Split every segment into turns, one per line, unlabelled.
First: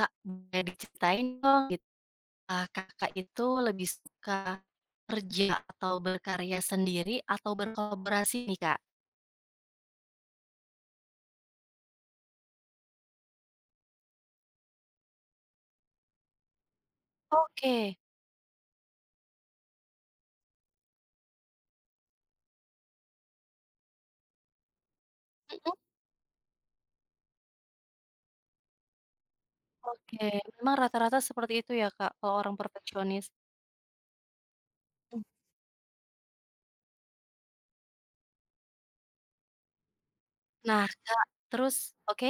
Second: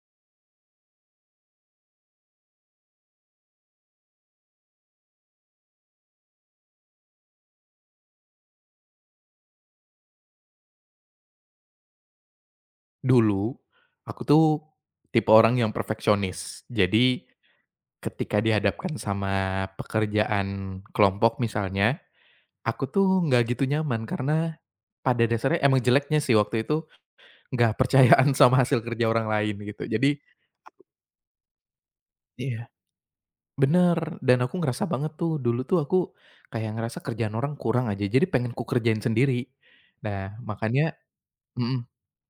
Kak, boleh diceritain dong gitu, Kakak itu lebih suka kerja atau berkarya sendiri atau berkolaborasi nih, Kak?
Dulu, aku tuh tipe orang yang perfeksionis. Jadi,
Oke.
ketika dihadapkan sama pekerjaan kelompok misalnya, aku tuh nggak gitu nyaman karena pada dasarnya
Mhm.
emang jeleknya sih waktu itu nggak percayaan sama hasil kerja orang lain gitu. Jadi.
Oke, memang rata-rata seperti itu ya, Kak, kalau orang
Iya,
perfeksionis.
bener, dan aku ngerasa banget
Mmm.
tuh dulu tuh aku kayak ngerasa kerjaan orang kurang aja. Jadi pengen ku kerjain sendiri. Nah, makanya.
Nah, Kak, terus
Mhm.
oke,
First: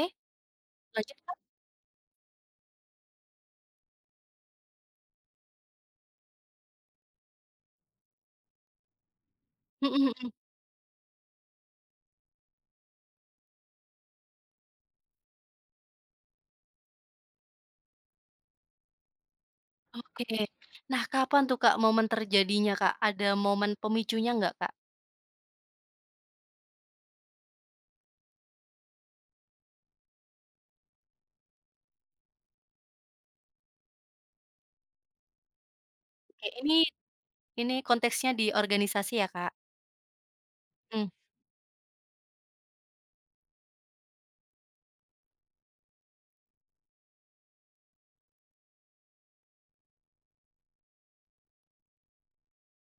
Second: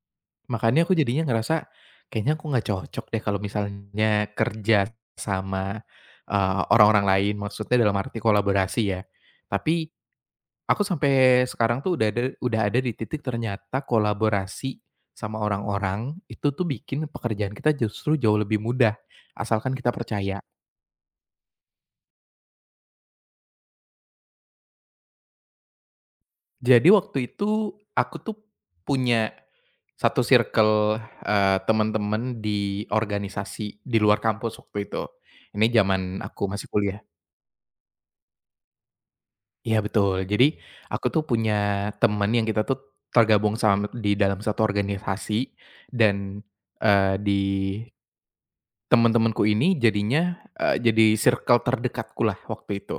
Makanya aku
lanjut,
jadinya
Kak?
ngerasa, kayaknya aku nggak cocok deh kalau misalnya kerja sama, orang-orang lain, maksudnya dalam arti kolaborasi ya. Tapi
Mhm mhm.
aku sampai sekarang tuh udah ada di titik ternyata kolaborasi sama orang-orang, itu tuh bikin pekerjaan kita justru jauh lebih mudah, asalkan kita
Oke.
percaya.
Nah, kapan tuh, Kak, momen terjadinya, Kak? Ada momen pemicunya nggak, Kak?
Jadi waktu itu aku tuh punya satu circle, teman-teman di organisasi di luar kampus waktu itu. Ini zaman aku
Oke,
masih
ini
kuliah.
ini konteksnya di organisasi ya, Kak?
Iya betul. Jadi aku
Mmm.
tuh punya teman yang kita tuh tergabung sama di dalam satu organisasi dan, eee, di teman-temanku ini jadinya, jadi circle terdekatku lah waktu itu.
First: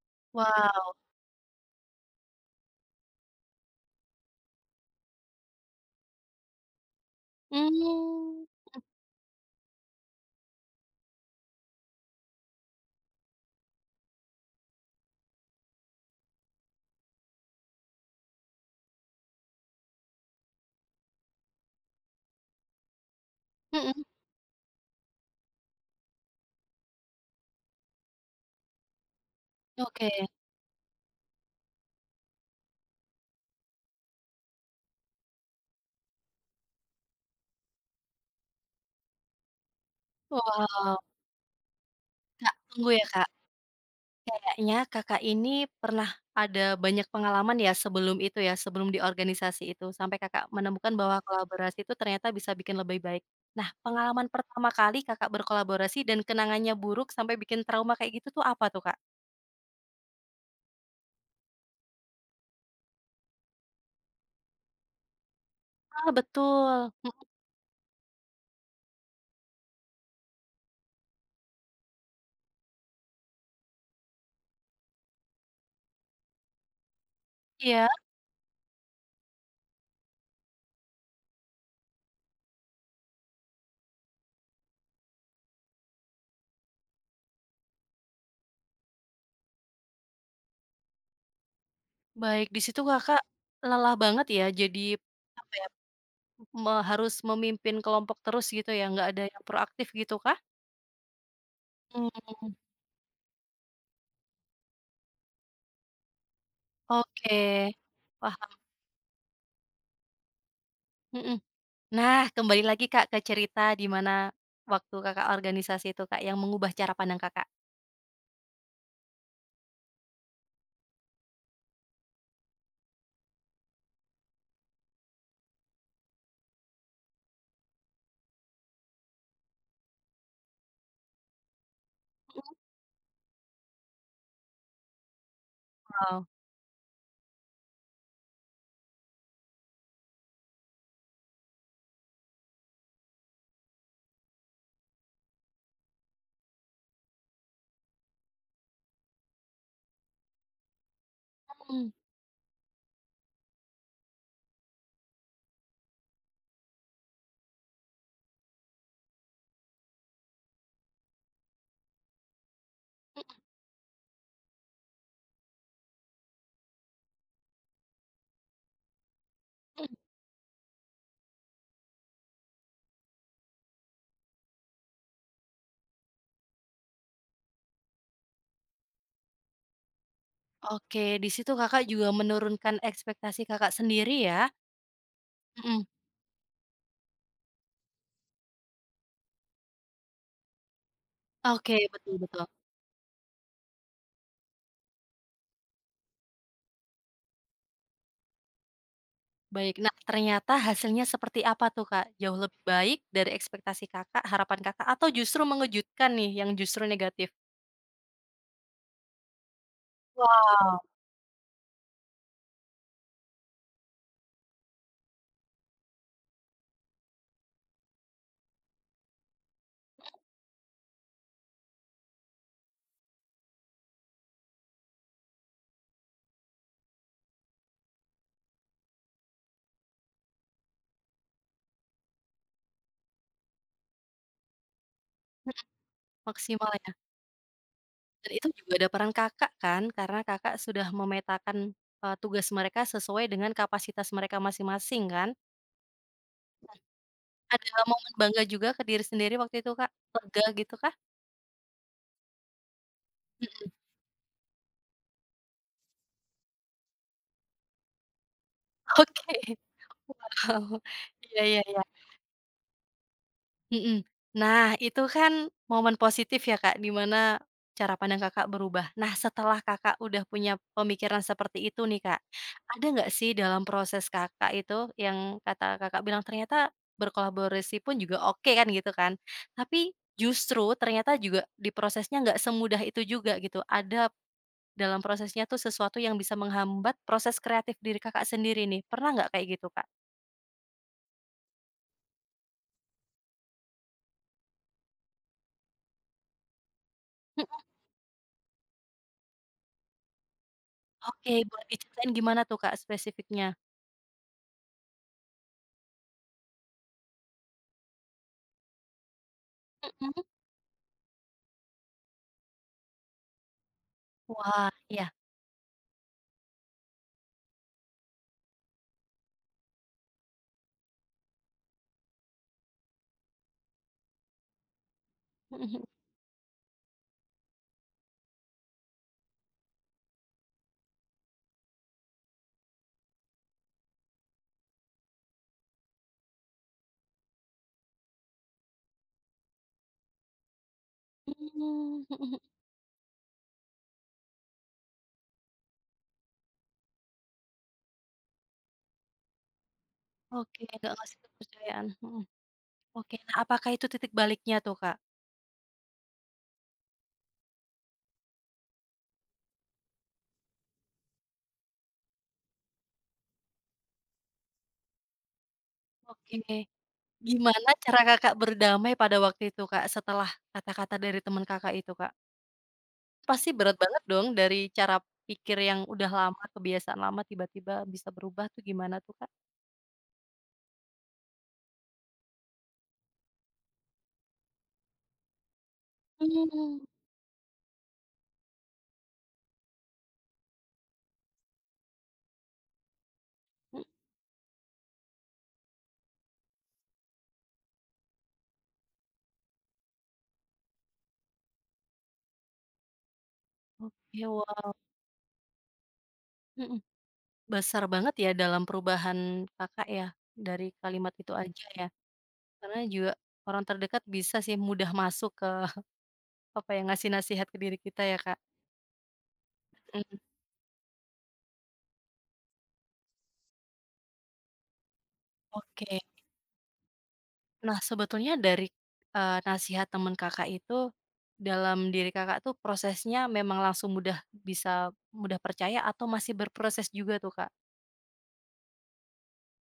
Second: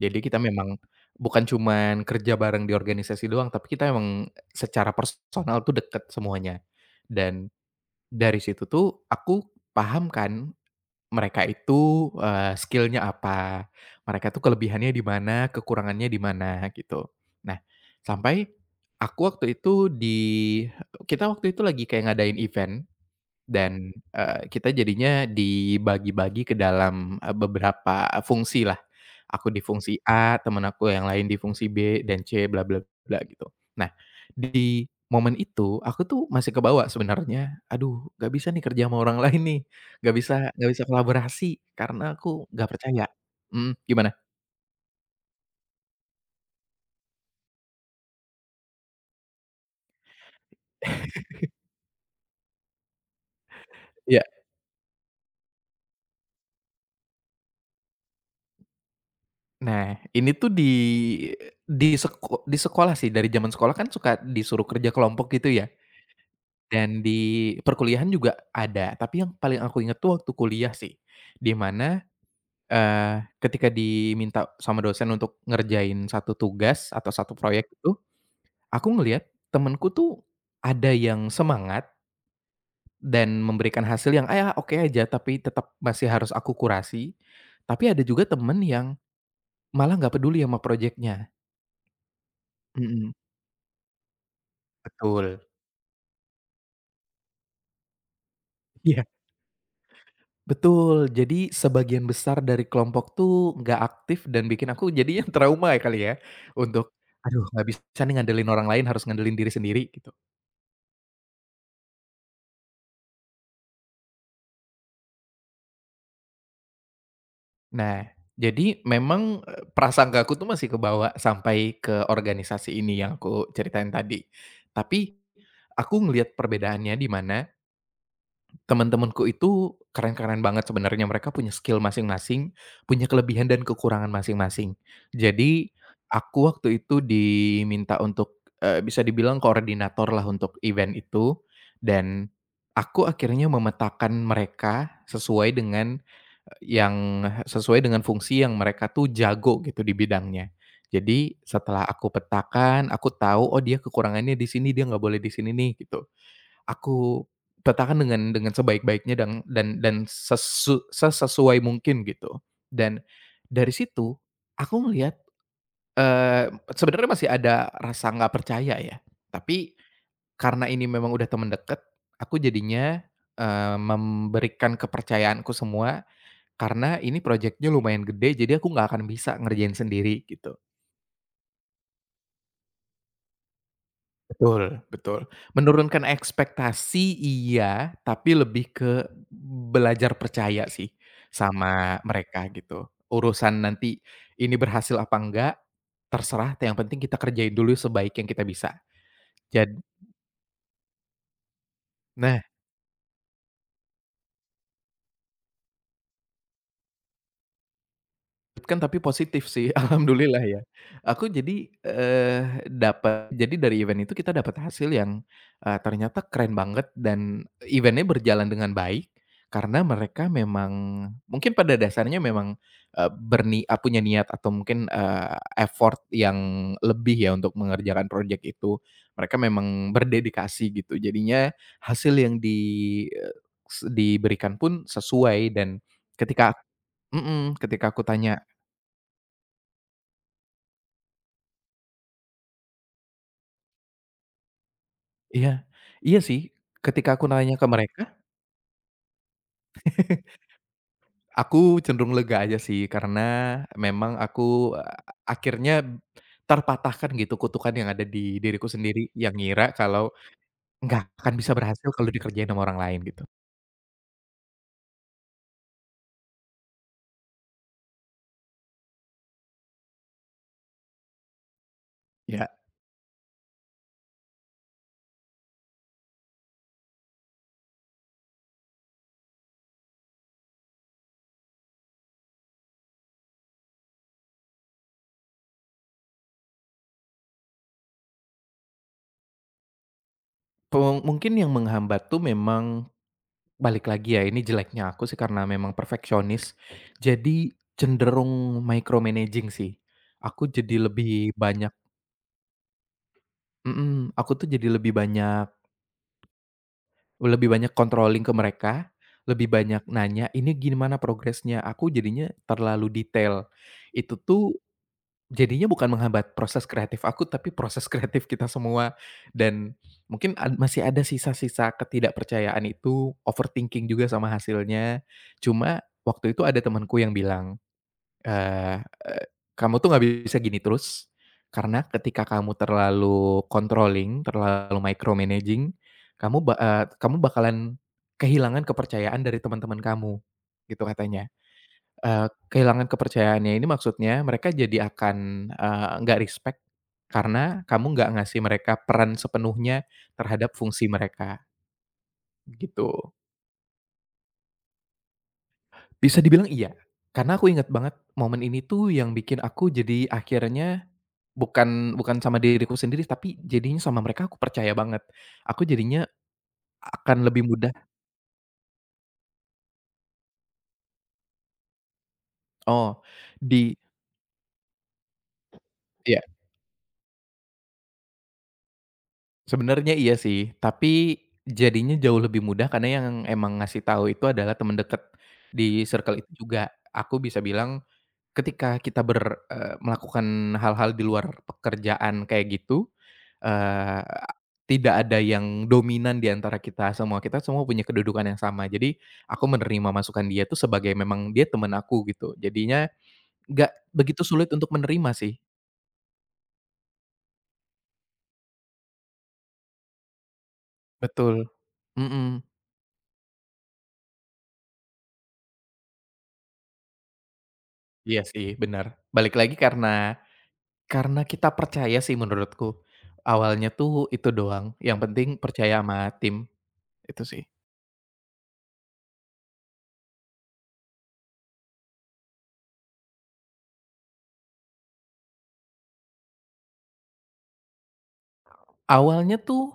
Jadi kita memang
Wow.
bukan cuman kerja bareng di organisasi doang, tapi kita emang secara personal tuh deket semuanya. Dan dari
Mmm.
situ tuh aku paham kan mereka itu, skill apa, mereka tuh kelebihannya di mana, kekurangannya di mana, gitu. Nah, sampai aku waktu itu di kita waktu itu lagi kayak ngadain event dan,
Mhm,
kita jadinya dibagi-bagi ke dalam, beberapa fungsi lah. Aku di fungsi
oke.
A, temen aku yang lain di fungsi B dan C bla bla bla gitu. Nah, di momen itu aku tuh masih kebawa sebenarnya, "Aduh, gak bisa nih kerja sama orang lain nih, Gak bisa
Wow.
kolaborasi karena aku
Kak,
gak
tunggu
percaya."
ya Kak,
Mhm, gimana?
kayaknya Kakak ini pernah ada banyak pengalaman ya sebelum itu ya, sebelum di organisasi itu, sampai Kakak menemukan bahwa kolaborasi itu ternyata bisa bikin lebih baik. Nah,
Iya.
pengalaman pertama kali Kakak berkolaborasi dan kenangannya buruk sampai bikin trauma kayak gitu tuh apa tuh, Kak?
Nah, ini tuh di sekolah sih, dari zaman sekolah kan suka disuruh kerja kelompok gitu ya.
Ah, betul,
Dan
mhm,
di perkuliahan juga ada, tapi yang paling aku inget tuh waktu kuliah sih. Di mana, ketika diminta sama dosen untuk ngerjain satu tugas atau satu proyek
iya,
itu, aku ngelihat temenku tuh ada yang semangat dan memberikan hasil yang, ya oke aja, tapi tetap masih harus aku kurasi. Tapi ada juga temen yang malah nggak peduli sama projeknya.
baik, di situ
Mhm,
Kakak lelah banget ya, jadi
betul.
apa ya, me harus memimpin kelompok terus gitu ya,
Iya.
nggak ada yang proaktif gitu kah?
Betul, jadi sebagian
Mmm,
besar dari kelompok tuh nggak aktif dan bikin aku jadinya trauma ya kali ya, untuk,
oke,
"Aduh, nggak bisa nih ngandelin
paham,
orang lain, harus ngandelin diri sendiri," gitu.
mhm. Nah, kembali lagi Kak, ke cerita di mana waktu Kakak organisasi itu Kak, yang mengubah cara pandang Kakak.
Nah, jadi memang, prasangka aku tuh masih kebawa sampai ke organisasi ini yang aku ceritain tadi. Tapi, aku ngelihat perbedaannya di mana teman-temanku itu keren-keren banget sebenarnya, mereka punya skill masing-masing, punya kelebihan dan kekurangan masing-masing. Jadi,
Wow.
aku waktu itu diminta untuk, bisa dibilang koordinator lah untuk event itu, dan aku akhirnya memetakan mereka sesuai dengan fungsi yang mereka tuh jago gitu di bidangnya. Jadi, setelah
Mhm,
aku petakan, aku tahu, "Oh, dia kekurangannya di sini, dia nggak boleh di sini nih," gitu. Aku petakan dengan sebaik-baiknya dan dan sesesuai mungkin gitu. Dan
mhm
dari situ aku melihat, eee, sebenarnya masih ada rasa nggak percaya ya, tapi
mhm.
karena ini memang udah teman deket aku jadinya, memberikan kepercayaanku semua karena ini proyeknya lumayan gede, jadi aku nggak akan bisa ngerjain sendiri gitu.
Oke, di situ Kakak juga menurunkan ekspektasi Kakak sendiri ya?
Betul, betul.
Mhm.
Menurunkan ekspektasi iya, tapi lebih ke belajar percaya sih
Oke,
sama
betul betul.
mereka gitu. Urusan nanti ini berhasil apa enggak, terserah, yang penting kita kerjain dulu sebaik yang kita bisa. Jadi.
Baik, nah ternyata hasilnya seperti apa tuh Kak? Jauh
Nah,
lebih baik dari ekspektasi Kakak, harapan Kakak, atau justru mengejutkan nih yang justru negatif?
kan tapi positif sih, alhamdulillah ya.
Wow,
Aku jadi, eh, dapat jadi dari event itu kita dapat hasil yang, ternyata keren banget dan eventnya berjalan dengan baik, karena mereka memang mungkin pada dasarnya memang, punya niat atau mungkin, effort yang lebih ya untuk mengerjakan proyek itu. Mereka memang berdedikasi gitu, jadinya hasil yang di eee, s diberikan pun
mhm,
sesuai dan ketika ak
maksimal ya?
Mhm. Ketika aku
Dan
tanya.
itu juga ada peran Kakak kan, karena Kakak sudah memetakan, tugas mereka sesuai dengan kapasitas mereka masing-masing kan?
Iya, iya sih, ketika aku nanya ke
Ada
mereka,
momen bangga juga ke diri sendiri waktu itu Kak? Lega gitu kah?
aku cenderung lega aja sih karena
Mhm,
memang aku, eee, akhirnya terpatahkan gitu kutukan yang ada di diriku sendiri yang ngira
oke,
kalau
wow,
nggak akan
iya
bisa
iya iya.
berhasil kalau dikerjain sama orang lain gitu.
Mhm. Nah, itu kan momen positif ya, Kak, di mana cara pandang Kakak berubah. Nah, setelah Kakak udah punya pemikiran seperti itu nih, Kak,
Ya,
ada nggak sih dalam proses Kakak itu yang kata Kakak bilang ternyata berkolaborasi pun juga oke kan gitu kan. Tapi justru ternyata juga di prosesnya nggak semudah itu juga gitu. Ada dalam prosesnya tuh sesuatu yang bisa menghambat proses kreatif diri Kakak sendiri nih. Pernah nggak kayak gitu, Kak?
mungkin yang menghambat tuh memang balik lagi ya ini jeleknya aku sih karena memang perfeksionis,
Mhm,
jadi cenderung micromanaging sih. Aku jadi
oke,
lebih
boleh
banyak.
diceritain gimana tuh, Kak, spesifiknya?
Mhm. Aku tuh jadi lebih banyak, controlling ke mereka, lebih banyak
Mhm.
nanya, "Ini gimana progresnya?" Aku jadinya terlalu detail. Itu tuh
Wah, iya.
jadinya bukan menghambat proses kreatif aku, tapi proses kreatif kita semua. Dan mungkin masih ada sisa-sisa ketidakpercayaan itu, overthinking juga sama hasilnya.
Mhm
Cuma
mhm.
waktu itu ada temanku yang bilang, Eee eee, kamu tuh nggak bisa gini terus, karena ketika kamu terlalu controlling, terlalu micromanaging, kamu bakalan kehilangan kepercayaan dari teman-teman kamu, gitu katanya.
Mmm, mhm
Eee,
mhm.
kehilangan kepercayaannya ini maksudnya mereka jadi akan, nggak respect karena kamu nggak ngasih mereka peran sepenuhnya terhadap
Oke,
fungsi
nggak ngasih
mereka,
kepercayaan, mhm.
gitu.
Oke, nah apakah itu titik baliknya tuh, Kak?
Bisa dibilang iya, karena aku inget banget momen ini tuh yang bikin aku jadi akhirnya. Bukan bukan sama diriku sendiri, tapi jadinya sama mereka aku percaya banget. Aku jadinya
Oke,
akan lebih mudah.
gimana cara Kakak berdamai pada waktu itu, Kak, setelah kata-kata dari teman Kakak itu, Kak?
Oh.
Pasti berat
di
banget dong dari cara pikir yang udah
iya,
lama, kebiasaan lama tiba-tiba bisa berubah tuh gimana tuh, Kak?
sebenarnya iya sih, tapi jadinya jauh lebih mudah karena yang emang ngasih tahu itu adalah teman dekat di circle itu
Mmm,
juga.
mhm.
Aku bisa bilang, ketika kita melakukan hal-hal di luar pekerjaan kayak gitu, eee, tidak ada yang dominan di antara kita semua punya kedudukan yang sama. Jadi, aku menerima masukan dia tuh sebagai memang dia temen aku gitu, jadinya nggak begitu
Oke,
sulit untuk
wow.
menerima sih.
Mhm. Besar banget ya dalam perubahan Kakak ya, dari kalimat itu
Betul,
aja ya?
mhm,
Karena juga orang terdekat bisa sih mudah masuk ke, apa yang ngasih nasihat ke diri kita ya,
iya
Kak.
sih bener. Balik lagi
Mhm,
karena kita percaya sih menurutku. Awalnya tuh itu doang, yang penting percaya
oke.
sama tim, itu sih.
Nah, sebetulnya dari, nasihat teman Kakak itu, dalam diri Kakak tuh prosesnya memang langsung mudah bisa mudah percaya atau masih berproses juga tuh, Kak?
Awalnya tuh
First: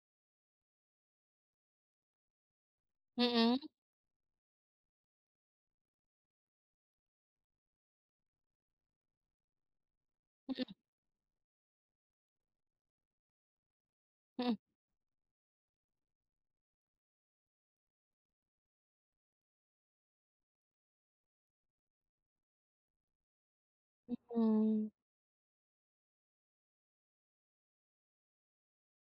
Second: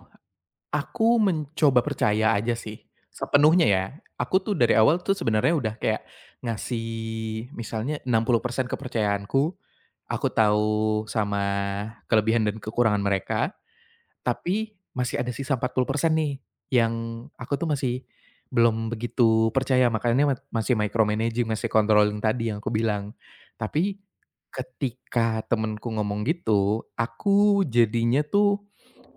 aku mencoba percaya aja sih,
Mhm,
sepenuhnya ya. Aku tuh dari awal tuh sebenarnya udah kayak ngasih misalnya 60% kepercayaanku, aku
mhm
tahu sama kelebihan dan kekurangan mereka.
mhm
Tapi masih ada sisa 40% nih, yang aku tuh masih belum begitu percaya, makanya masih micromanaging, masih controlling tadi yang aku bilang. Tapi
mhm.
ketika temenku ngomong gitu, aku jadinya tuh,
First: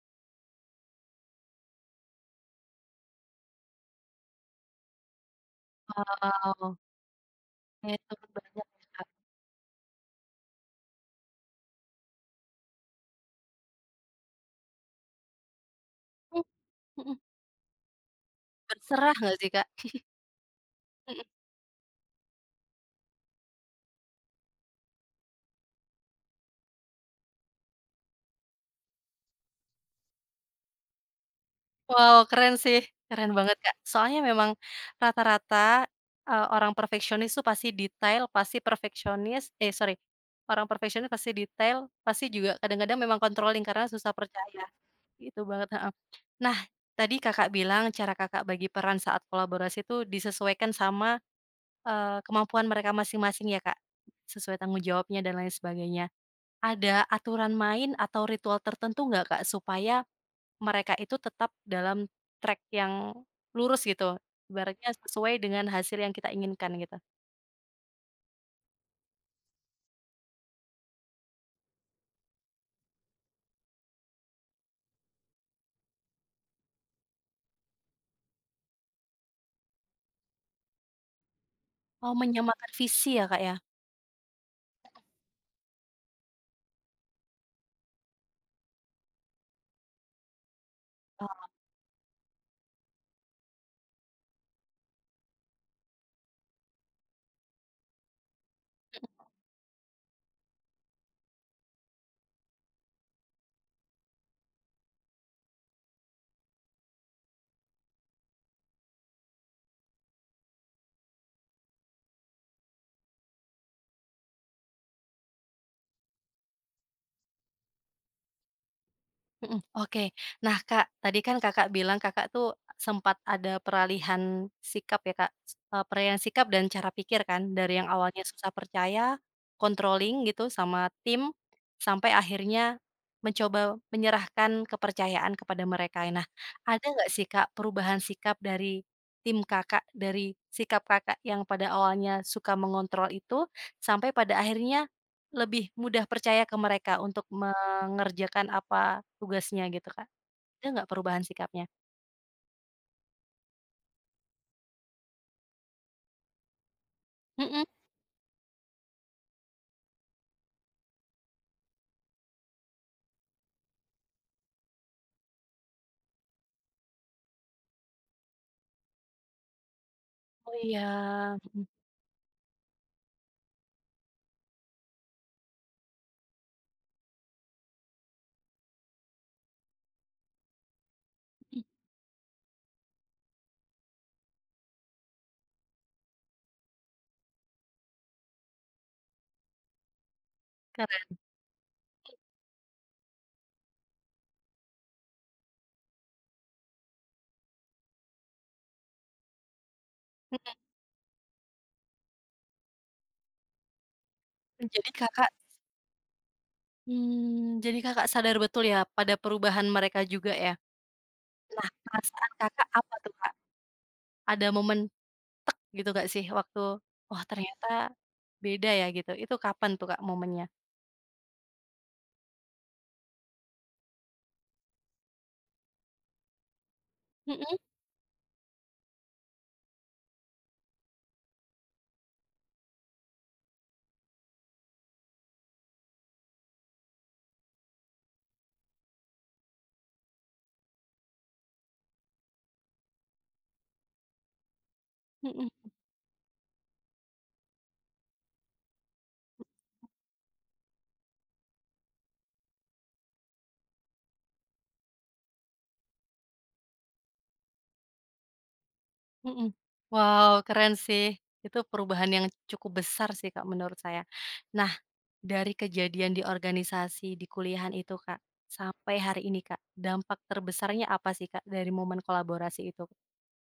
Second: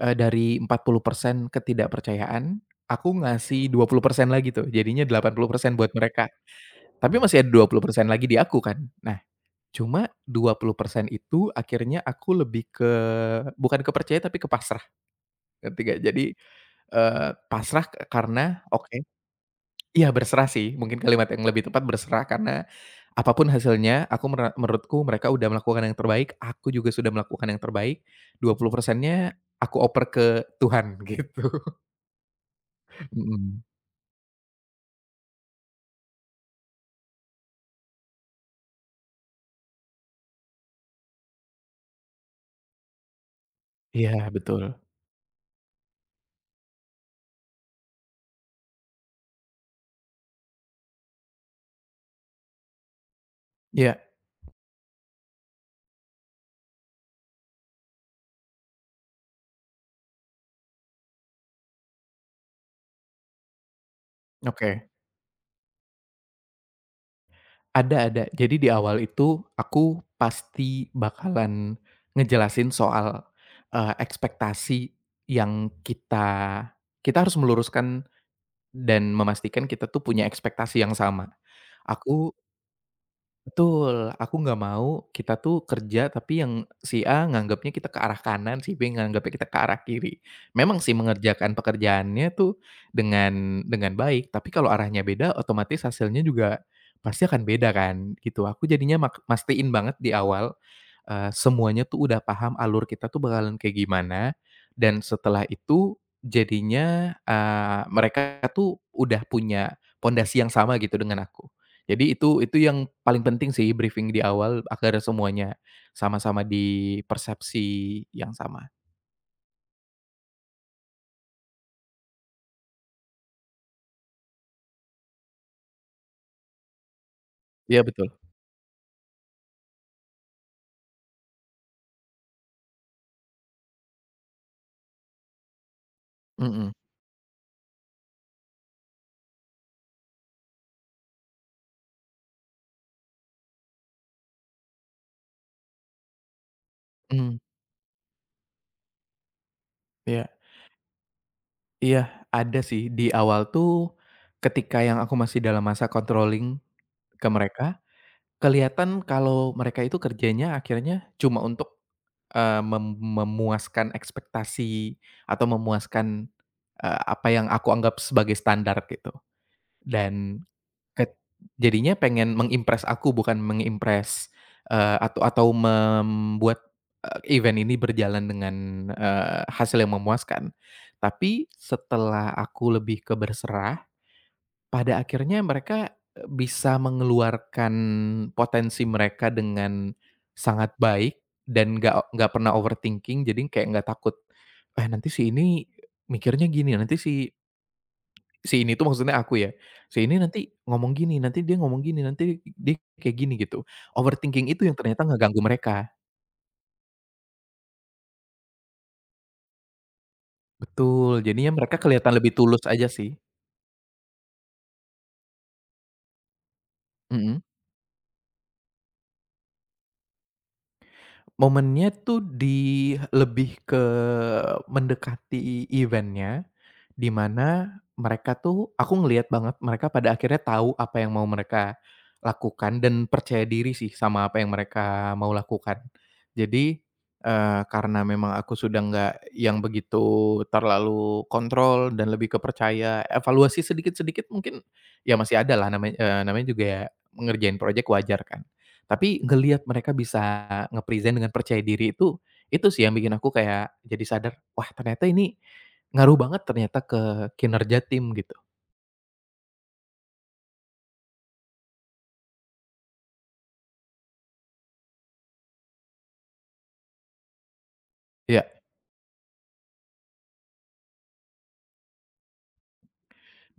dari 40% ketidakpercayaan, aku ngasih 20% lagi tuh, jadinya 80% buat mereka.
Wow,
Tapi masih ada
kayak
20% lagi
turun
di aku
banyak
kan.
ya, Kak?
Nah, cuma 20% itu akhirnya aku lebih ke bukan ke tapi ke. Ngerti nggak? Jadi,
Mhm mhm.
pasrah karena. Oke.
Berserah nggak sih, Kak?
Iya, berserah sih, mungkin kalimat yang lebih tepat berserah karena apa pun hasilnya aku menurutku mereka udah melakukan yang terbaik, aku juga sudah melakukan yang terbaik, 20%-nya aku oper ke Tuhan gitu.
Wow, keren sih, keren banget,
Mhm.
Kak. Soalnya memang rata-rata, orang perfeksionis tuh pasti detail, pasti perfeksionis eh, sorry, orang perfeksionis pasti detail, pasti juga kadang-kadang memang controlling karena susah
Iya
percaya,
betul.
gitu banget, heeh. Nah, tadi Kakak bilang cara Kakak bagi peran saat kolaborasi itu disesuaikan sama, kemampuan mereka masing-masing ya, Kak?
Iya,
Sesuai tanggung jawabnya dan lain sebagainya. Ada aturan main atau ritual tertentu nggak, Kak, supaya mereka itu tetap dalam track yang lurus gitu,
oke.
ibaratnya sesuai dengan hasil yang kita inginkan gitu.
Ada, ada. Jadi di awal itu aku pasti bakalan ngejelasin soal, ekspektasi yang kita kita harus meluruskan. Dan memastikan kita tuh punya ekspektasi yang sama.
Oh,
Aku.
menyamakan visi ya, Kak, ya?
Betul, aku nggak mau kita tuh kerja tapi yang si A nganggapnya kita ke arah kanan, si B nganggapnya kita ke arah kiri. Memang sih mengerjakan pekerjaannya tuh dengan baik, tapi kalau arahnya beda otomatis hasilnya juga pasti akan beda kan, gitu. Aku jadinya mastiin banget di awal, semuanya tuh udah paham alur kita tuh bakalan kayak gimana, dan setelah itu jadinya, mereka tuh udah punya pondasi yang sama gitu dengan aku. Jadi itu yang paling penting sih briefing di awal agar semuanya sama-sama di persepsi yang sama.
Mhm, oke. Nah, Kak, tadi kan Kakak bilang Kakak tuh sempat ada peralihan sikap ya, Kak, peralihan sikap dan cara pikir kan dari
Iya
yang
betul.
awalnya susah percaya, controlling gitu sama tim, sampai akhirnya mencoba menyerahkan kepercayaan kepada mereka. Nah,
Mhm,
ada nggak sih, Kak, perubahan sikap dari tim Kakak, dari sikap Kakak yang pada awalnya suka mengontrol itu, sampai pada akhirnya lebih mudah percaya ke mereka untuk
mhm.
mengerjakan apa tugasnya gitu, Kak.
Iya,
Ada nggak perubahan sikapnya?
iya, ada sih di awal tuh ketika yang aku masih dalam masa controlling ke
Mhm.
mereka, kelihatan kalau mereka itu kerjanya akhirnya cuma untuk, eee, mem memuaskan ekspektasi atau memuaskan, apa yang aku anggap sebagai standar gitu. Dan
Oh iya,
Ket
mhm
jadinya pengen meng-impress aku bukan meng-impress, atau membuat, event ini berjalan dengan, hasil yang memuaskan. Tapi
mhm,
setelah aku lebih ke berserah, pada akhirnya mereka, bisa mengeluarkan potensi mereka dengan sangat
keren.
baik dan nggak pernah overthinking jadi kayak nggak takut, "Eh, nanti si ini mikirnya gini, nanti si Si ini tuh maksudnya aku ya, si ini nanti ngomong gini, nanti dia ngomong gini, nanti dia kayak gini gitu." Overthinking itu
Mhm,
yang
jadi
ternyata
Kakak
ngeganggu mereka.
mmm, jadi Kakak sadar betul ya pada perubahan mereka juga ya?
Betul, jadinya
Nah,
mereka kelihatan
perasaan
lebih tulus
Kakak
aja
apa
sih.
tuh, Kak? Ada momen tek gitu nggak sih waktu, "Wah,
Mhm.
ternyata beda ya," gitu. Itu kapan tuh, Kak, momennya?
Momennya tuh lebih ke mendekati event-nya. Di
Mhm
mana mereka tuh aku ngelihat banget mereka pada akhirnya tahu apa yang mau mereka lakukan dan percaya diri sih sama apa yang mereka mau lakukan. Jadi, karena memang aku sudah nggak yang begitu terlalu kontrol dan lebih kepercaya evaluasi sedikit-sedikit mungkin, ya masih ada lah
mhm
namanya juga ya ngerjain project wajar kan. Tapi ngelihat mereka bisa ngepresent dengan percaya diri itu sih yang bikin aku kayak jadi sadar, wah ternyata ini ngaruh banget ternyata ke kinerja tim gitu.
mhm. Wow, keren sih. Itu perubahan yang cukup besar sih, Kak, menurut saya. Nah, dari kejadian di organisasi, di kuliahan itu Kak,
Iya,
sampai hari ini Kak, dampak terbesarnya apa sih Kak, dari momen kolaborasi itu?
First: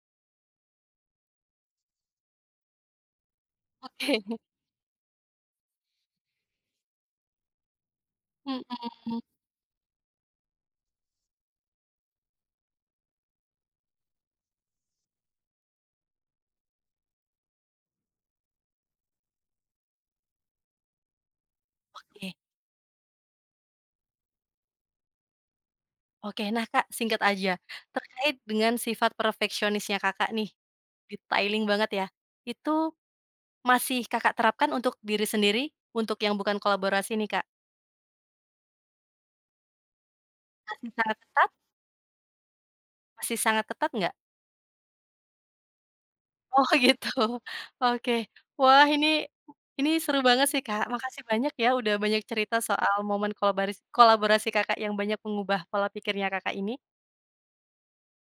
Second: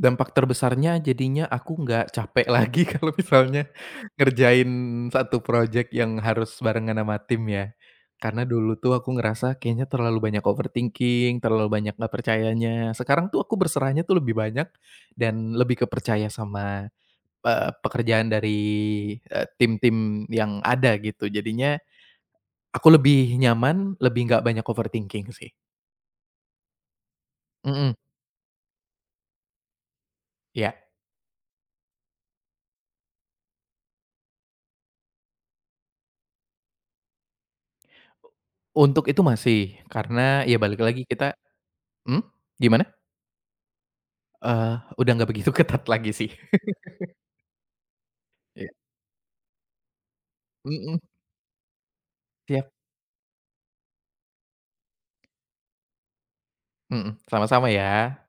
dampak terbesarnya jadinya aku nggak capek lagi kalau misalnya
Oke.
ngerjain satu project yang harus barengan sama tim ya. Karena dulu tuh aku
Mhm,
ngerasa kayaknya terlalu banyak overthinking, terlalu banyak nggak percayanya. Sekarang tuh aku berserahnya tuh lebih banyak dan lebih ke sama, pekerjaan dari, tim-tim yang ada gitu. Jadinya
oke
aku lebih nyaman, lebih nggak banyak overthinking sih.
oke. Nah Kak, singkat aja,
Mhm,
terkait dengan sifat perfeksionisnya Kakak nih,
iya.
detailing banget ya, itu masih Kakak terapkan untuk diri sendiri, untuk yang bukan kolaborasi nih Kak?
Untuk itu masih, karena ya balik
Masih
lagi
sangat
kita.
ketat,
Hmm? Gimana?
masih sangat ketat nggak?
Eee, udah nggak begitu ketat lagi sih.
Oh, gitu, oke.
Iya,
Wah, ini seru banget sih Kak,
mhm,
makasih banyak ya udah banyak cerita
siap,
soal momen kolaborasi kolaborasi Kakak yang banyak mengubah pola pikirnya Kakak ini.
mhm, sama-sama ya.